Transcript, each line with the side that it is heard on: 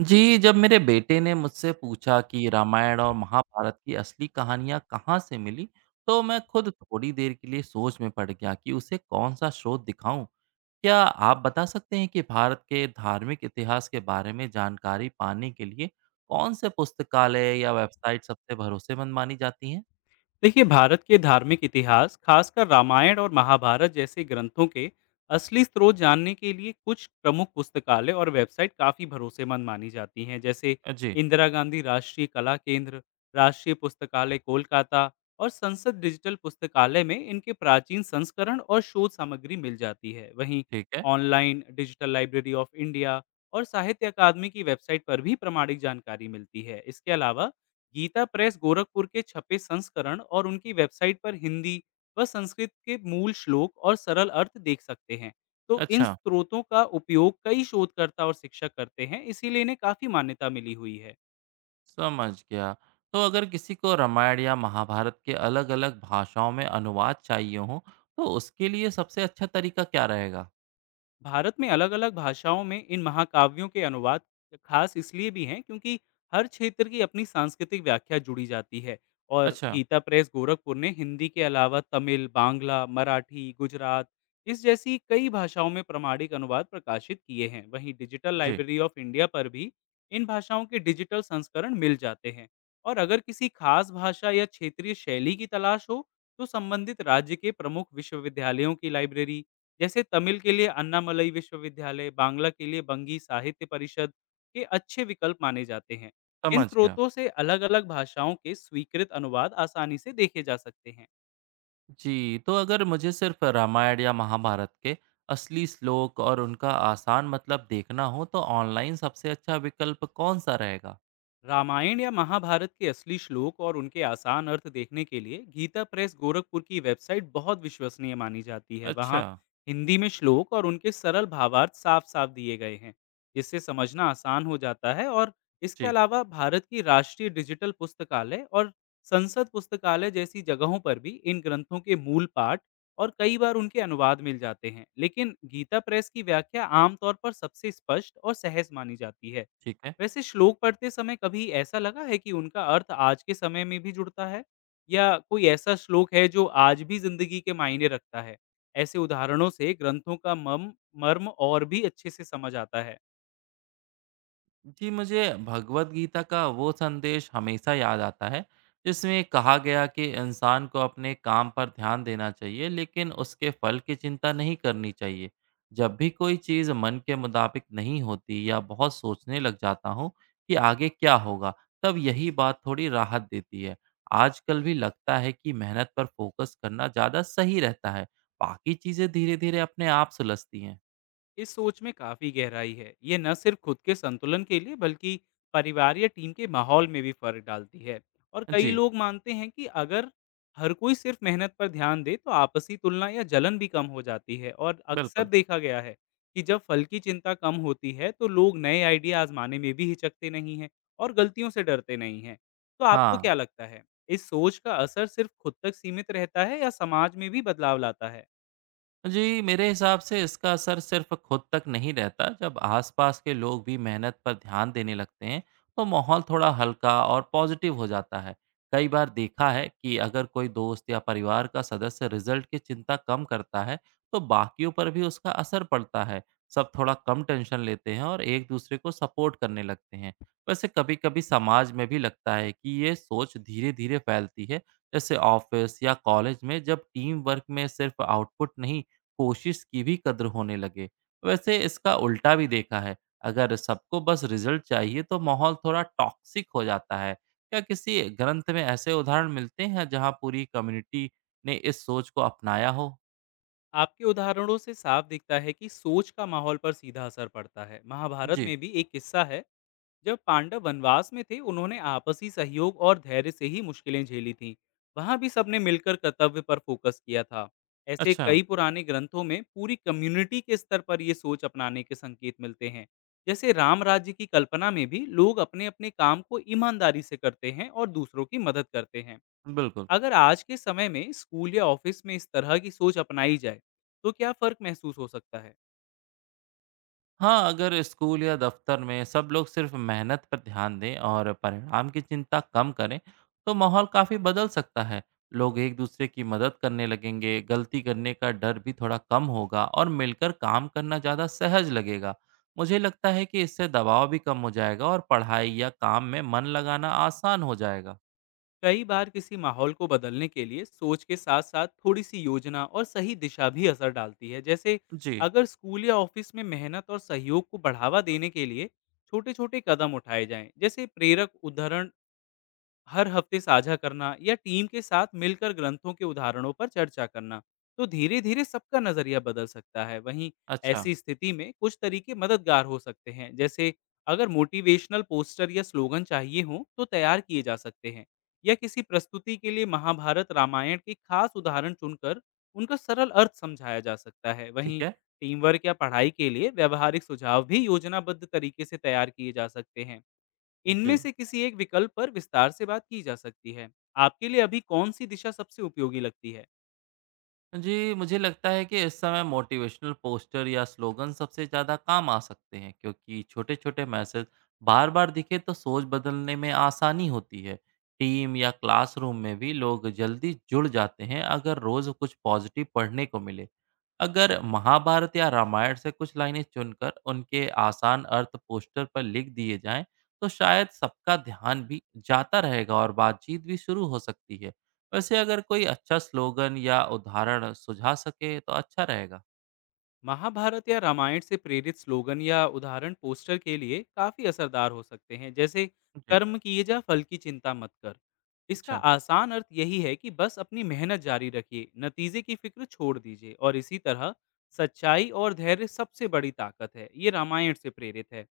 right: जी, जब मेरे बेटे ने मुझसे पूछा कि रामायण और महाभारत की असली कहानियाँ कहाँ से मिली, तो मैं खुद थोड़ी देर के लिए सोच में पड़ गया कि उसे कौन सा स्रोत दिखाऊं। क्या आप बता सकते हैं कि भारत के धार्मिक इतिहास के बारे में जानकारी पाने के लिए कौन से पुस्तकालय या वेबसाइट सबसे भरोसेमंद मानी जाती हैं?
left: देखिए, भारत के धार्मिक इतिहास, खासकर रामायण और महाभारत जैसे ग्रंथों के असली स्रोत जानने के लिए कुछ प्रमुख पुस्तकालय और वेबसाइट काफ़ी भरोसेमंद मानी जाती हैं। जैसे
right: जी।
left: इंदिरा गांधी राष्ट्रीय कला केंद्र, राष्ट्रीय पुस्तकालय कोलकाता और संसद डिजिटल पुस्तकालय में इनके प्राचीन संस्करण और शोध सामग्री मिल जाती है। वहीं
right: ठीक है।
left: Online digital library of India और साहित्य अकादमी की वेबसाइट पर भी प्रमाणिक जानकारी मिलती है। इसके अलावा गीता प्रेस गोरखपुर के छपे संस्करण और उनकी वेबसाइट पर हिंदी व संस्कृत के मूल श्लोक और सरल अर्थ देख सकते हैं। तो इन
right: अच्छा।
left: स्रोतों का उपयोग कई शोधकर्ता और शिक्षक करते हैं, इसीलिए इन्हें काफी मान्यता मिली हुई है।
right: समझ गया। तो अगर किसी को रामायण या महाभारत के अलग-अलग भाषाओं में अनुवाद चाहिए हो, तो उसके लिए सबसे अच्छा तरीका क्या रहेगा?
left: भारत में अलग-अलग भाषाओं में इन महाकाव्यों के अनुवाद खास इसलिए भी हैं क्योंकि हर क्षेत्र की अपनी सांस्कृतिक व्याख्या जुड़ी जाती है। और
right: अच्छा।
left: गीता प्रेस गोरखपुर ने हिंदी के अलावा तमिल, बांग्ला, मराठी, गुजरात इस जैसी कई भाषाओं में प्रमाणिक अनुवाद प्रकाशित किए हैं। वहीं डिजिटल
right: जी।
left: लाइब्रेरी ऑफ इंडिया पर भी इन भाषाओं के डिजिटल संस्करण मिल जाते हैं। और अगर किसी खास भाषा या क्षेत्रीय शैली की तलाश हो तो संबंधित राज्य के प्रमुख विश्वविद्यालयों की लाइब्रेरी, जैसे तमिल के लिए अन्नामलई विश्वविद्यालय, बांग्ला के लिए बंगी साहित्य परिषद के अच्छे विकल्प माने जाते हैं। इन
right: समझ गया।
left: स्रोतों से अलग-अलग भाषाओं के स्वीकृत अनुवाद आसानी से देखे जा सकते हैं।
right: जी, तो अगर मुझे सिर्फ रामायण या महाभारत के असली श्लोक और उनका आसान मतलब देखना हो, तो ऑनलाइन सबसे अच्छा विकल्प कौन-सा रहेगा?
left: रामायण या महाभारत के असली श्लोक और उनके आसान अर्थ देखने के लिए गीता प्रेस गोरखपुर की वेबसाइट बहुत विश्वसनीय मानी जाती है। वहाँ
right: अच्छा।
left: हिंदी में श्लोक और उनके सरल भावार्थ साफ साफ दिए गए हैं, जिससे समझना आसान हो जाता है। और इसके
right: जी।
left: अलावा भारत की राष्ट्रीय डिजिटल पुस्तकालय और संसद पुस्तकालय जैसी जगहों पर भी इन ग्रंथों के मूल पाठ और कई बार उनके अनुवाद मिल जाते हैं, लेकिन गीता प्रेस की व्याख्या आमतौर पर सबसे स्पष्ट और सहज मानी जाती है।
right: ठीक है।
left: वैसे श्लोक पढ़ते समय कभी ऐसा लगा है कि उनका अर्थ आज के समय में भी जुड़ता है? या कोई ऐसा श्लोक है जो आज भी ज़िंदगी के मायने रखता है? ऐसे उदाहरणों से ग्रंथों का मम मर्म और भी अच्छे से समझ आता है।
right: जी, मुझे भगवद गीता का वो संदेश हमेशा याद आता है, जिसमें कहा गया कि इंसान को अपने काम पर ध्यान देना चाहिए, लेकिन उसके फल की चिंता नहीं करनी चाहिए। जब भी कोई चीज़ मन के मुताबिक नहीं होती या बहुत सोचने लग जाता हूँ कि आगे क्या होगा, तब यही बात थोड़ी राहत देती है। आजकल भी लगता है कि मेहनत पर फोकस करना ज़्यादा सही रहता है, बाकी चीज़ें धीरे-धीरे अपने आप सुलझती हैं।
left: इस सोच में काफी गहराई है। ये न सिर्फ खुद के संतुलन के लिए बल्कि परिवार या टीम के माहौल में भी फर्क डालती है। और कई
right: जी।
left: लोग मानते हैं कि अगर हर कोई सिर्फ मेहनत पर ध्यान दे तो आपसी तुलना या जलन भी कम हो जाती है। और अक्सर
right: बिल्कुल।
left: देखा गया है कि जब फल की चिंता कम होती है तो लोग नए आइडिया आजमाने में भी हिचकते नहीं हैं और गलतियों से डरते नहीं हैं। तो आपको
right: हाँ।
left: क्या लगता है, इस सोच का असर सिर्फ खुद तक सीमित रहता है या समाज में भी बदलाव लाता है?
right: जी, मेरे हिसाब से इसका असर सिर्फ खुद तक नहीं रहता। जब आसपास के लोग भी मेहनत पर ध्यान देने लगते हैं, तो माहौल थोड़ा हल्का और पॉजिटिव हो जाता है। कई बार देखा है कि अगर कोई दोस्त या परिवार का सदस्य रिजल्ट की चिंता कम करता है, तो बाकियों पर भी उसका असर पड़ता है। सब थोड़ा कम टेंशन लेते हैं और एक दूसरे को सपोर्ट करने लगते हैं। वैसे कभी-कभी समाज में भी लगता है कि ये सोच धीरे-धीरे फैलती है, जैसे ऑफिस या कॉलेज में जब टीम वर्क में सिर्फ आउटपुट नहीं, कोशिश की भी कद्र होने लगे। वैसे इसका उल्टा भी देखा है, अगर सबको बस रिजल्ट चाहिए तो माहौल थोड़ा टॉक्सिक हो जाता है। क्या किसी ग्रंथ में ऐसे उदाहरण मिलते हैं जहाँ पूरी कम्युनिटी ने इस सोच को अपनाया हो?
left: आपके उदाहरणों से साफ दिखता है कि सोच का माहौल पर सीधा असर पड़ता है। महाभारत
right: जी।
left: में भी एक किस्सा है, जब पांडव वनवास में थे, उन्होंने आपसी सहयोग और धैर्य से ही मुश्किलें झेली थीं। वहाँ भी सबने मिलकर कर्तव्य पर फोकस किया था। ऐसे
right: अच्छा।
left: कई पुराने ग्रंथों में पूरी कम्युनिटी के स्तर पर ये सोच अपनाने के संकेत मिलते हैं। जैसे राम राज्य की कल्पना में भी लोग अपने-अपने काम को ईमानदारी से करते हैं और दूसरों की मदद करते हैं।
right: बिल्कुल।
left: अगर आज के समय में स्कूल या ऑफिस में इस तरह की सोच अपनाई जाए, तो क्या फ़र्क महसूस हो सकता है?
right: हाँ, अगर स्कूल या दफ्तर में सब लोग सिर्फ मेहनत पर ध्यान दें और परिणाम की चिंता कम करें तो माहौल काफ़ी बदल सकता है। लोग एक दूसरे की मदद करने लगेंगे, गलती करने का डर भी थोड़ा कम होगा और मिलकर काम करना ज़्यादा सहज लगेगा। मुझे लगता है कि इससे दबाव भी कम हो जाएगा और पढ़ाई या काम में मन लगाना आसान हो जाएगा।
left: कई बार किसी माहौल को बदलने के लिए सोच के साथ-साथ थोड़ी-सी योजना और सही दिशा भी असर डालती है। जैसे
right: जी।
left: अगर स्कूल या ऑफिस में मेहनत और सहयोग को बढ़ावा देने के लिए छोटे-छोटे कदम उठाए जाएँ, जैसे प्रेरक उदाहरण हर हफ्ते साझा करना या टीम के साथ मिलकर ग्रंथों के उदाहरणों पर चर्चा करना, तो धीरे धीरे सबका नजरिया बदल सकता है। वहीं
right: अच्छा।
left: ऐसी स्थिति में कुछ तरीके मददगार हो सकते हैं, जैसे अगर मोटिवेशनल पोस्टर या स्लोगन चाहिए हो तो तैयार किए जा सकते हैं, या किसी प्रस्तुति के लिए महाभारत रामायण के खास उदाहरण चुनकर उनका सरल अर्थ समझाया जा सकता है।
right: ठीक
left: वहीं
right: है।
left: टीम वर्क या पढ़ाई के लिए व्यवहारिक सुझाव भी योजनाबद्ध तरीके से तैयार किए जा सकते हैं।
right: जी।
left: इनमें से किसी एक विकल्प पर विस्तार से बात की जा सकती है। आपके लिए अभी कौन-सी दिशा सबसे उपयोगी लगती है?
right: जी, मुझे लगता है कि इस समय मोटिवेशनल पोस्टर या स्लोगन सबसे ज़्यादा काम आ सकते हैं क्योंकि छोटे-छोटे मैसेज बार-बार दिखे तो सोच बदलने में आसानी होती है। टीम या क्लासरूम में भी लोग जल्दी जुड़ जाते हैं अगर रोज़ कुछ पॉजिटिव पढ़ने को मिले। अगर महाभारत या रामायण से कुछ लाइनें चुनकर उनके आसान अर्थ पोस्टर पर लिख दिए जाएँ, तो शायद सबका ध्यान भी जाता रहेगा और बातचीत भी शुरू हो सकती है। वैसे अगर कोई अच्छा स्लोगन या उदाहरण सुझा सके तो अच्छा रहेगा।
left: महाभारत या रामायण से प्रेरित स्लोगन या उदाहरण पोस्टर के लिए काफी असरदार हो सकते हैं। जैसे
right: जी।
left: कर्म किए जा फल की चिंता मत कर, इसका
right: अच्छा।
left: आसान अर्थ यही है कि बस अपनी मेहनत जारी रखिए, नतीजे की फिक्र छोड़ दीजिए। और इसी तरह सच्चाई और धैर्य सबसे बड़ी ताकत है, ये रामायण से प्रेरित है।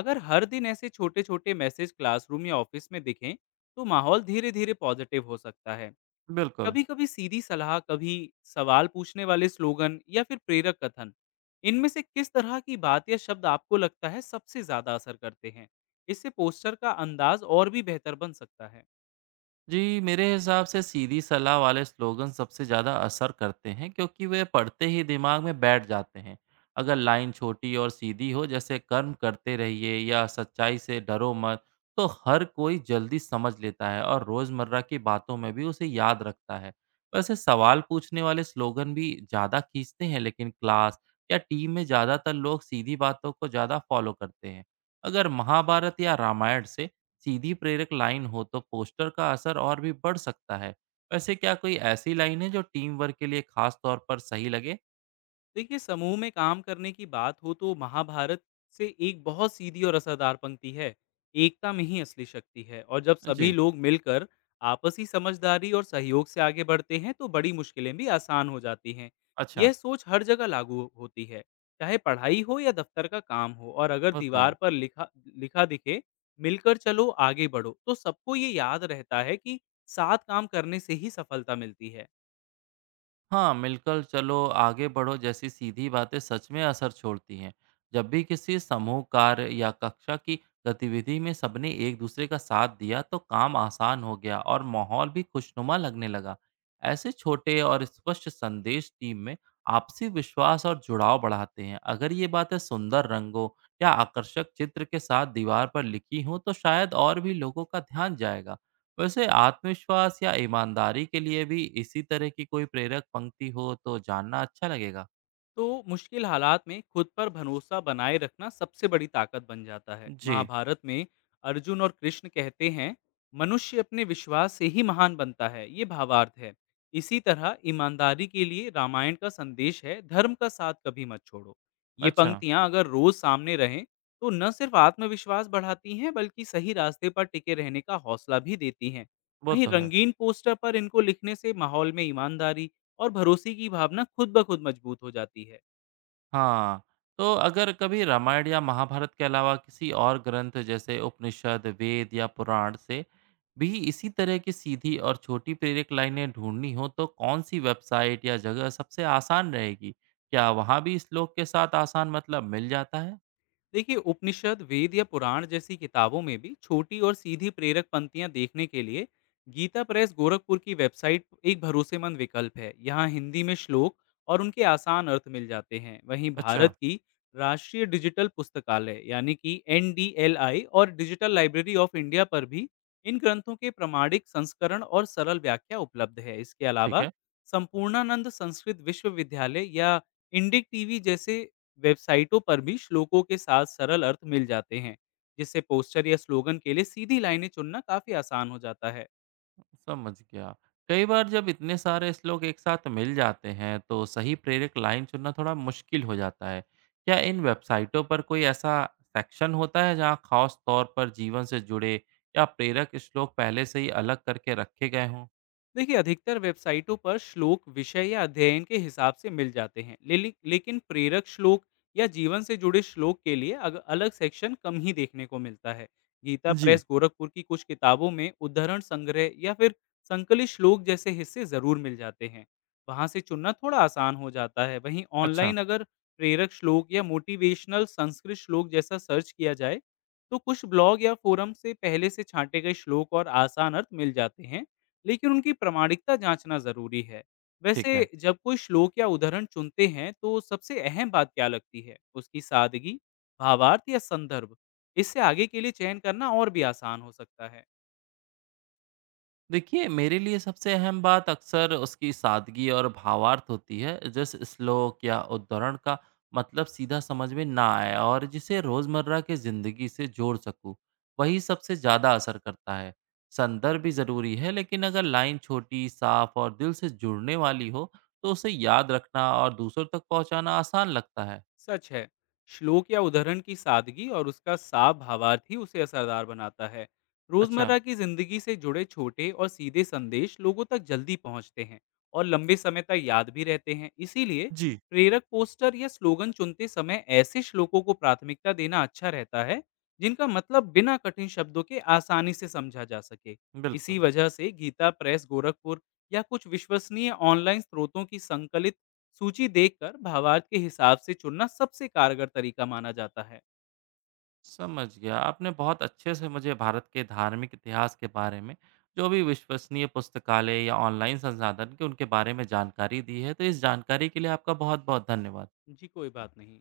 left: अगर हर दिन ऐसे छोटे छोटे मैसेज क्लासरूम या ऑफिस में दिखें तो माहौल धीरे धीरे पॉजिटिव हो सकता है।
right: बिल्कुल।
left: कभी-कभी सीधी सलाह, कभी सवाल पूछने वाले स्लोगन, या फिर प्रेरक कथन, इनमें से किस तरह की बात या शब्द आपको लगता है सबसे ज़्यादा असर करते हैं? इससे पोस्टर का अंदाज और भी बेहतर बन सकता है।
right: जी, मेरे हिसाब से सीधी सलाह वाले स्लोगन सबसे ज़्यादा असर करते हैं क्योंकि वे पढ़ते ही दिमाग में बैठ जाते हैं। अगर लाइन छोटी और सीधी हो, जैसे कर्म करते रहिए या सच्चाई से डरो मत, तो हर कोई जल्दी समझ लेता है और रोज़मर्रा की बातों में भी उसे याद रखता है। वैसे सवाल पूछने वाले स्लोगन भी ज़्यादा खींचते हैं, लेकिन क्लास या टीम में ज़्यादातर लोग सीधी बातों को ज़्यादा फॉलो करते हैं। अगर महाभारत या रामायण से सीधी प्रेरक लाइन हो तो पोस्टर का असर और भी बढ़ सकता है। वैसे क्या कोई ऐसी लाइन है जो टीम वर्क के लिए खास तौर पर सही लगे?
left: देखिए, समूह में काम करने की बात हो तो महाभारत से एक बहुत सीधी और असरदार पंक्ति है, एकता में ही असली शक्ति है। और जब सभी
right: जी।
left: लोग मिलकर आपसी समझदारी और सहयोग से आगे बढ़ते हैं तो बड़ी मुश्किलें भी आसान हो जाती हैं।
right: अच्छा।
left: यह सोच हर जगह लागू होती है, चाहे पढ़ाई हो या दफ्तर का काम हो। और अगर
right: वो तो
left: दीवार
right: है।
left: पर लिखा लिखा दिखे, मिलकर चलो आगे बढ़ो, तो सबको ये याद रहता है कि साथ काम करने से ही सफलता मिलती है।
right: हाँ, मिलकर चलो आगे बढ़ो जैसी सीधी बातें सच में असर छोड़ती हैं। जब भी किसी समूह कार्य या कक्षा की गतिविधि में सबने एक दूसरे का साथ दिया तो काम आसान हो गया और माहौल भी खुशनुमा लगने लगा। ऐसे छोटे और स्पष्ट संदेश टीम में आपसी विश्वास और जुड़ाव बढ़ाते हैं। अगर ये बातें सुंदर रंगों या आकर्षक चित्र के साथ दीवार पर लिखी हों तो शायद और भी लोगों का ध्यान जाएगा। वैसे आत्मविश्वास या ईमानदारी के लिए भी इसी तरह की कोई प्रेरक पंक्ति हो तो जानना अच्छा लगेगा।
left: तो मुश्किल हालात में खुद पर भरोसा बनाए रखना सबसे बड़ी ताकत बन जाता है।
right: जी।
left: महाभारत में अर्जुन और कृष्ण कहते हैं, मनुष्य अपने विश्वास से ही महान बनता है, ये भावार्थ है। इसी तरह ईमानदारी के लिए रामायण का संदेश है, धर्म का साथ कभी मत छोड़ो। ये
right: अच्छा।
left: पंक्तियां अगर रोज सामने रहें तो न सिर्फ आत्मविश्वास बढ़ाती हैं, बल्कि सही रास्ते पर टिके रहने का हौसला भी देती हैं।
right: वो
left: वहीं
right: तो है।
left: रंगीन पोस्टर पर इनको लिखने से माहौल में ईमानदारी और भरोसे की भावना खुद ब खुद मजबूत हो जाती है।
right: हाँ, तो अगर कभी रामायण या महाभारत के अलावा किसी और ग्रंथ जैसे उपनिषद, वेद या पुराण से भी इसी तरह की सीधी और छोटी प्रेरक लाइनें ढूंढनी हो तो कौन सी वेबसाइट या जगह सबसे आसान रहेगी? क्या वहाँ भी श्लोक के साथ आसान मतलब मिल जाता है?
left: देखिए, उपनिषद वेद या पुराण जैसी किताबों में भी छोटी और सीधी प्रेरक पंक्तियां देखने के लिए गीता प्रेस गोरखपुर की वेबसाइट एक भरोसेमंद विकल्प है। यहाँ हिंदी में श्लोक और उनके आसान अर्थ मिल जाते हैं। वहीं
right: अच्छा।
left: भारत की राष्ट्रीय डिजिटल पुस्तकालय यानी कि एन और डिजिटल लाइब्रेरी ऑफ इंडिया पर भी इन ग्रंथों के प्रमाणिक संस्करण और सरल व्याख्या उपलब्ध है। इसके
right: ठीक
left: अलावा
right: है।
left: संपूर्णानंद संस्कृत विश्वविद्यालय या इंडिक टीवी जैसे वेबसाइटों पर भी श्लोकों के साथ सरल अर्थ मिल जाते हैं, जिससे पोस्टर या स्लोगन के लिए सीधी लाइनें चुनना काफी आसान हो जाता है।
right: समझ गया। कई बार जब इतने सारे श्लोक एक साथ मिल जाते हैं तो सही प्रेरक लाइन चुनना थोड़ा मुश्किल हो जाता है। क्या इन वेबसाइटों पर कोई ऐसा सेक्शन होता है जहाँ खास तौर पर जीवन से जुड़े या प्रेरक श्लोक पहले से ही अलग करके रखे गए हों?
left: देखिए, अधिकतर वेबसाइटों पर श्लोक विषय या अध्ययन के हिसाब से मिल जाते हैं, लेकिन प्रेरक श्लोक या जीवन से जुड़े श्लोक के लिए अलग सेक्शन कम ही देखने को मिलता है। गीता
right: जी।
left: प्रेस गोरखपुर की कुछ किताबों में उद्धरण संग्रह या फिर संकलित श्लोक जैसे हिस्से जरूर मिल जाते हैं, वहां से चुनना थोड़ा आसान हो जाता है। वहीं
right: अच्छा।
left: ऑनलाइन अगर प्रेरक श्लोक या मोटिवेशनल संस्कृत श्लोक जैसा सर्च किया जाए तो कुछ ब्लॉग या फोरम से पहले से छांटे गए श्लोक और आसान अर्थ मिल जाते हैं, लेकिन उनकी प्रामाणिकता जांचना ज़रूरी है।
right: ठीक है।
left: वैसे जब कोई श्लोक या उदाहरण चुनते हैं तो सबसे अहम बात क्या लगती है? उसकी सादगी, भावार्थ या संदर्भ? इससे आगे के लिए चयन करना और भी आसान हो सकता है।
right: देखिए, मेरे लिए सबसे अहम बात अक्सर उसकी सादगी और भावार्थ होती है, जिस श्लोक या उद्धरण का मतलब सीधा समझ में ना आए और जिसे रोज़मर्रा की ज़िंदगी से जोड़ सकूँ, वही सबसे ज़्यादा असर करता है। संदर्भ भी ज़रूरी है, लेकिन अगर लाइन छोटी, साफ और दिल से जुड़ने वाली हो, तो उसे याद रखना और दूसरों तक पहुँचाना आसान लगता है।
left: सच है, श्लोक या उदाहरण की सादगी और उसका साफ भावार्थ ही उसे असरदार बनाता है।
right: अच्छा।
left: रोजमर्रा की जिंदगी से जुड़े छोटे और सीधे संदेश लोगों तक जल्दी पहुंचते हैं और लंबे समय तक याद भी रहते हैं। इसीलिए
right: जी।
left: प्रेरक पोस्टर या स्लोगन चुनते समय ऐसे श्लोकों को प्राथमिकता देना अच्छा रहता है, जिनका मतलब बिना कठिन शब्दों के आसानी से समझा जा सके। इसी
right: बिल्कुल।
left: वजह से गीता प्रेस गोरखपुर या कुछ विश्वसनीय ऑनलाइन स्रोतों की संकलित सूची देखकर भावार्थ के हिसाब से चुनना सबसे कारगर तरीका माना जाता है।
right: समझ गया। आपने बहुत अच्छे से मुझे भारत के धार्मिक इतिहास के बारे में, जो भी विश्वसनीय पुस्तकालय या ऑनलाइन संसाधन के उनके बारे में जानकारी दी है, तो इस जानकारी के लिए आपका बहुत-बहुत धन्यवाद।
left: जी, कोई बात नहीं।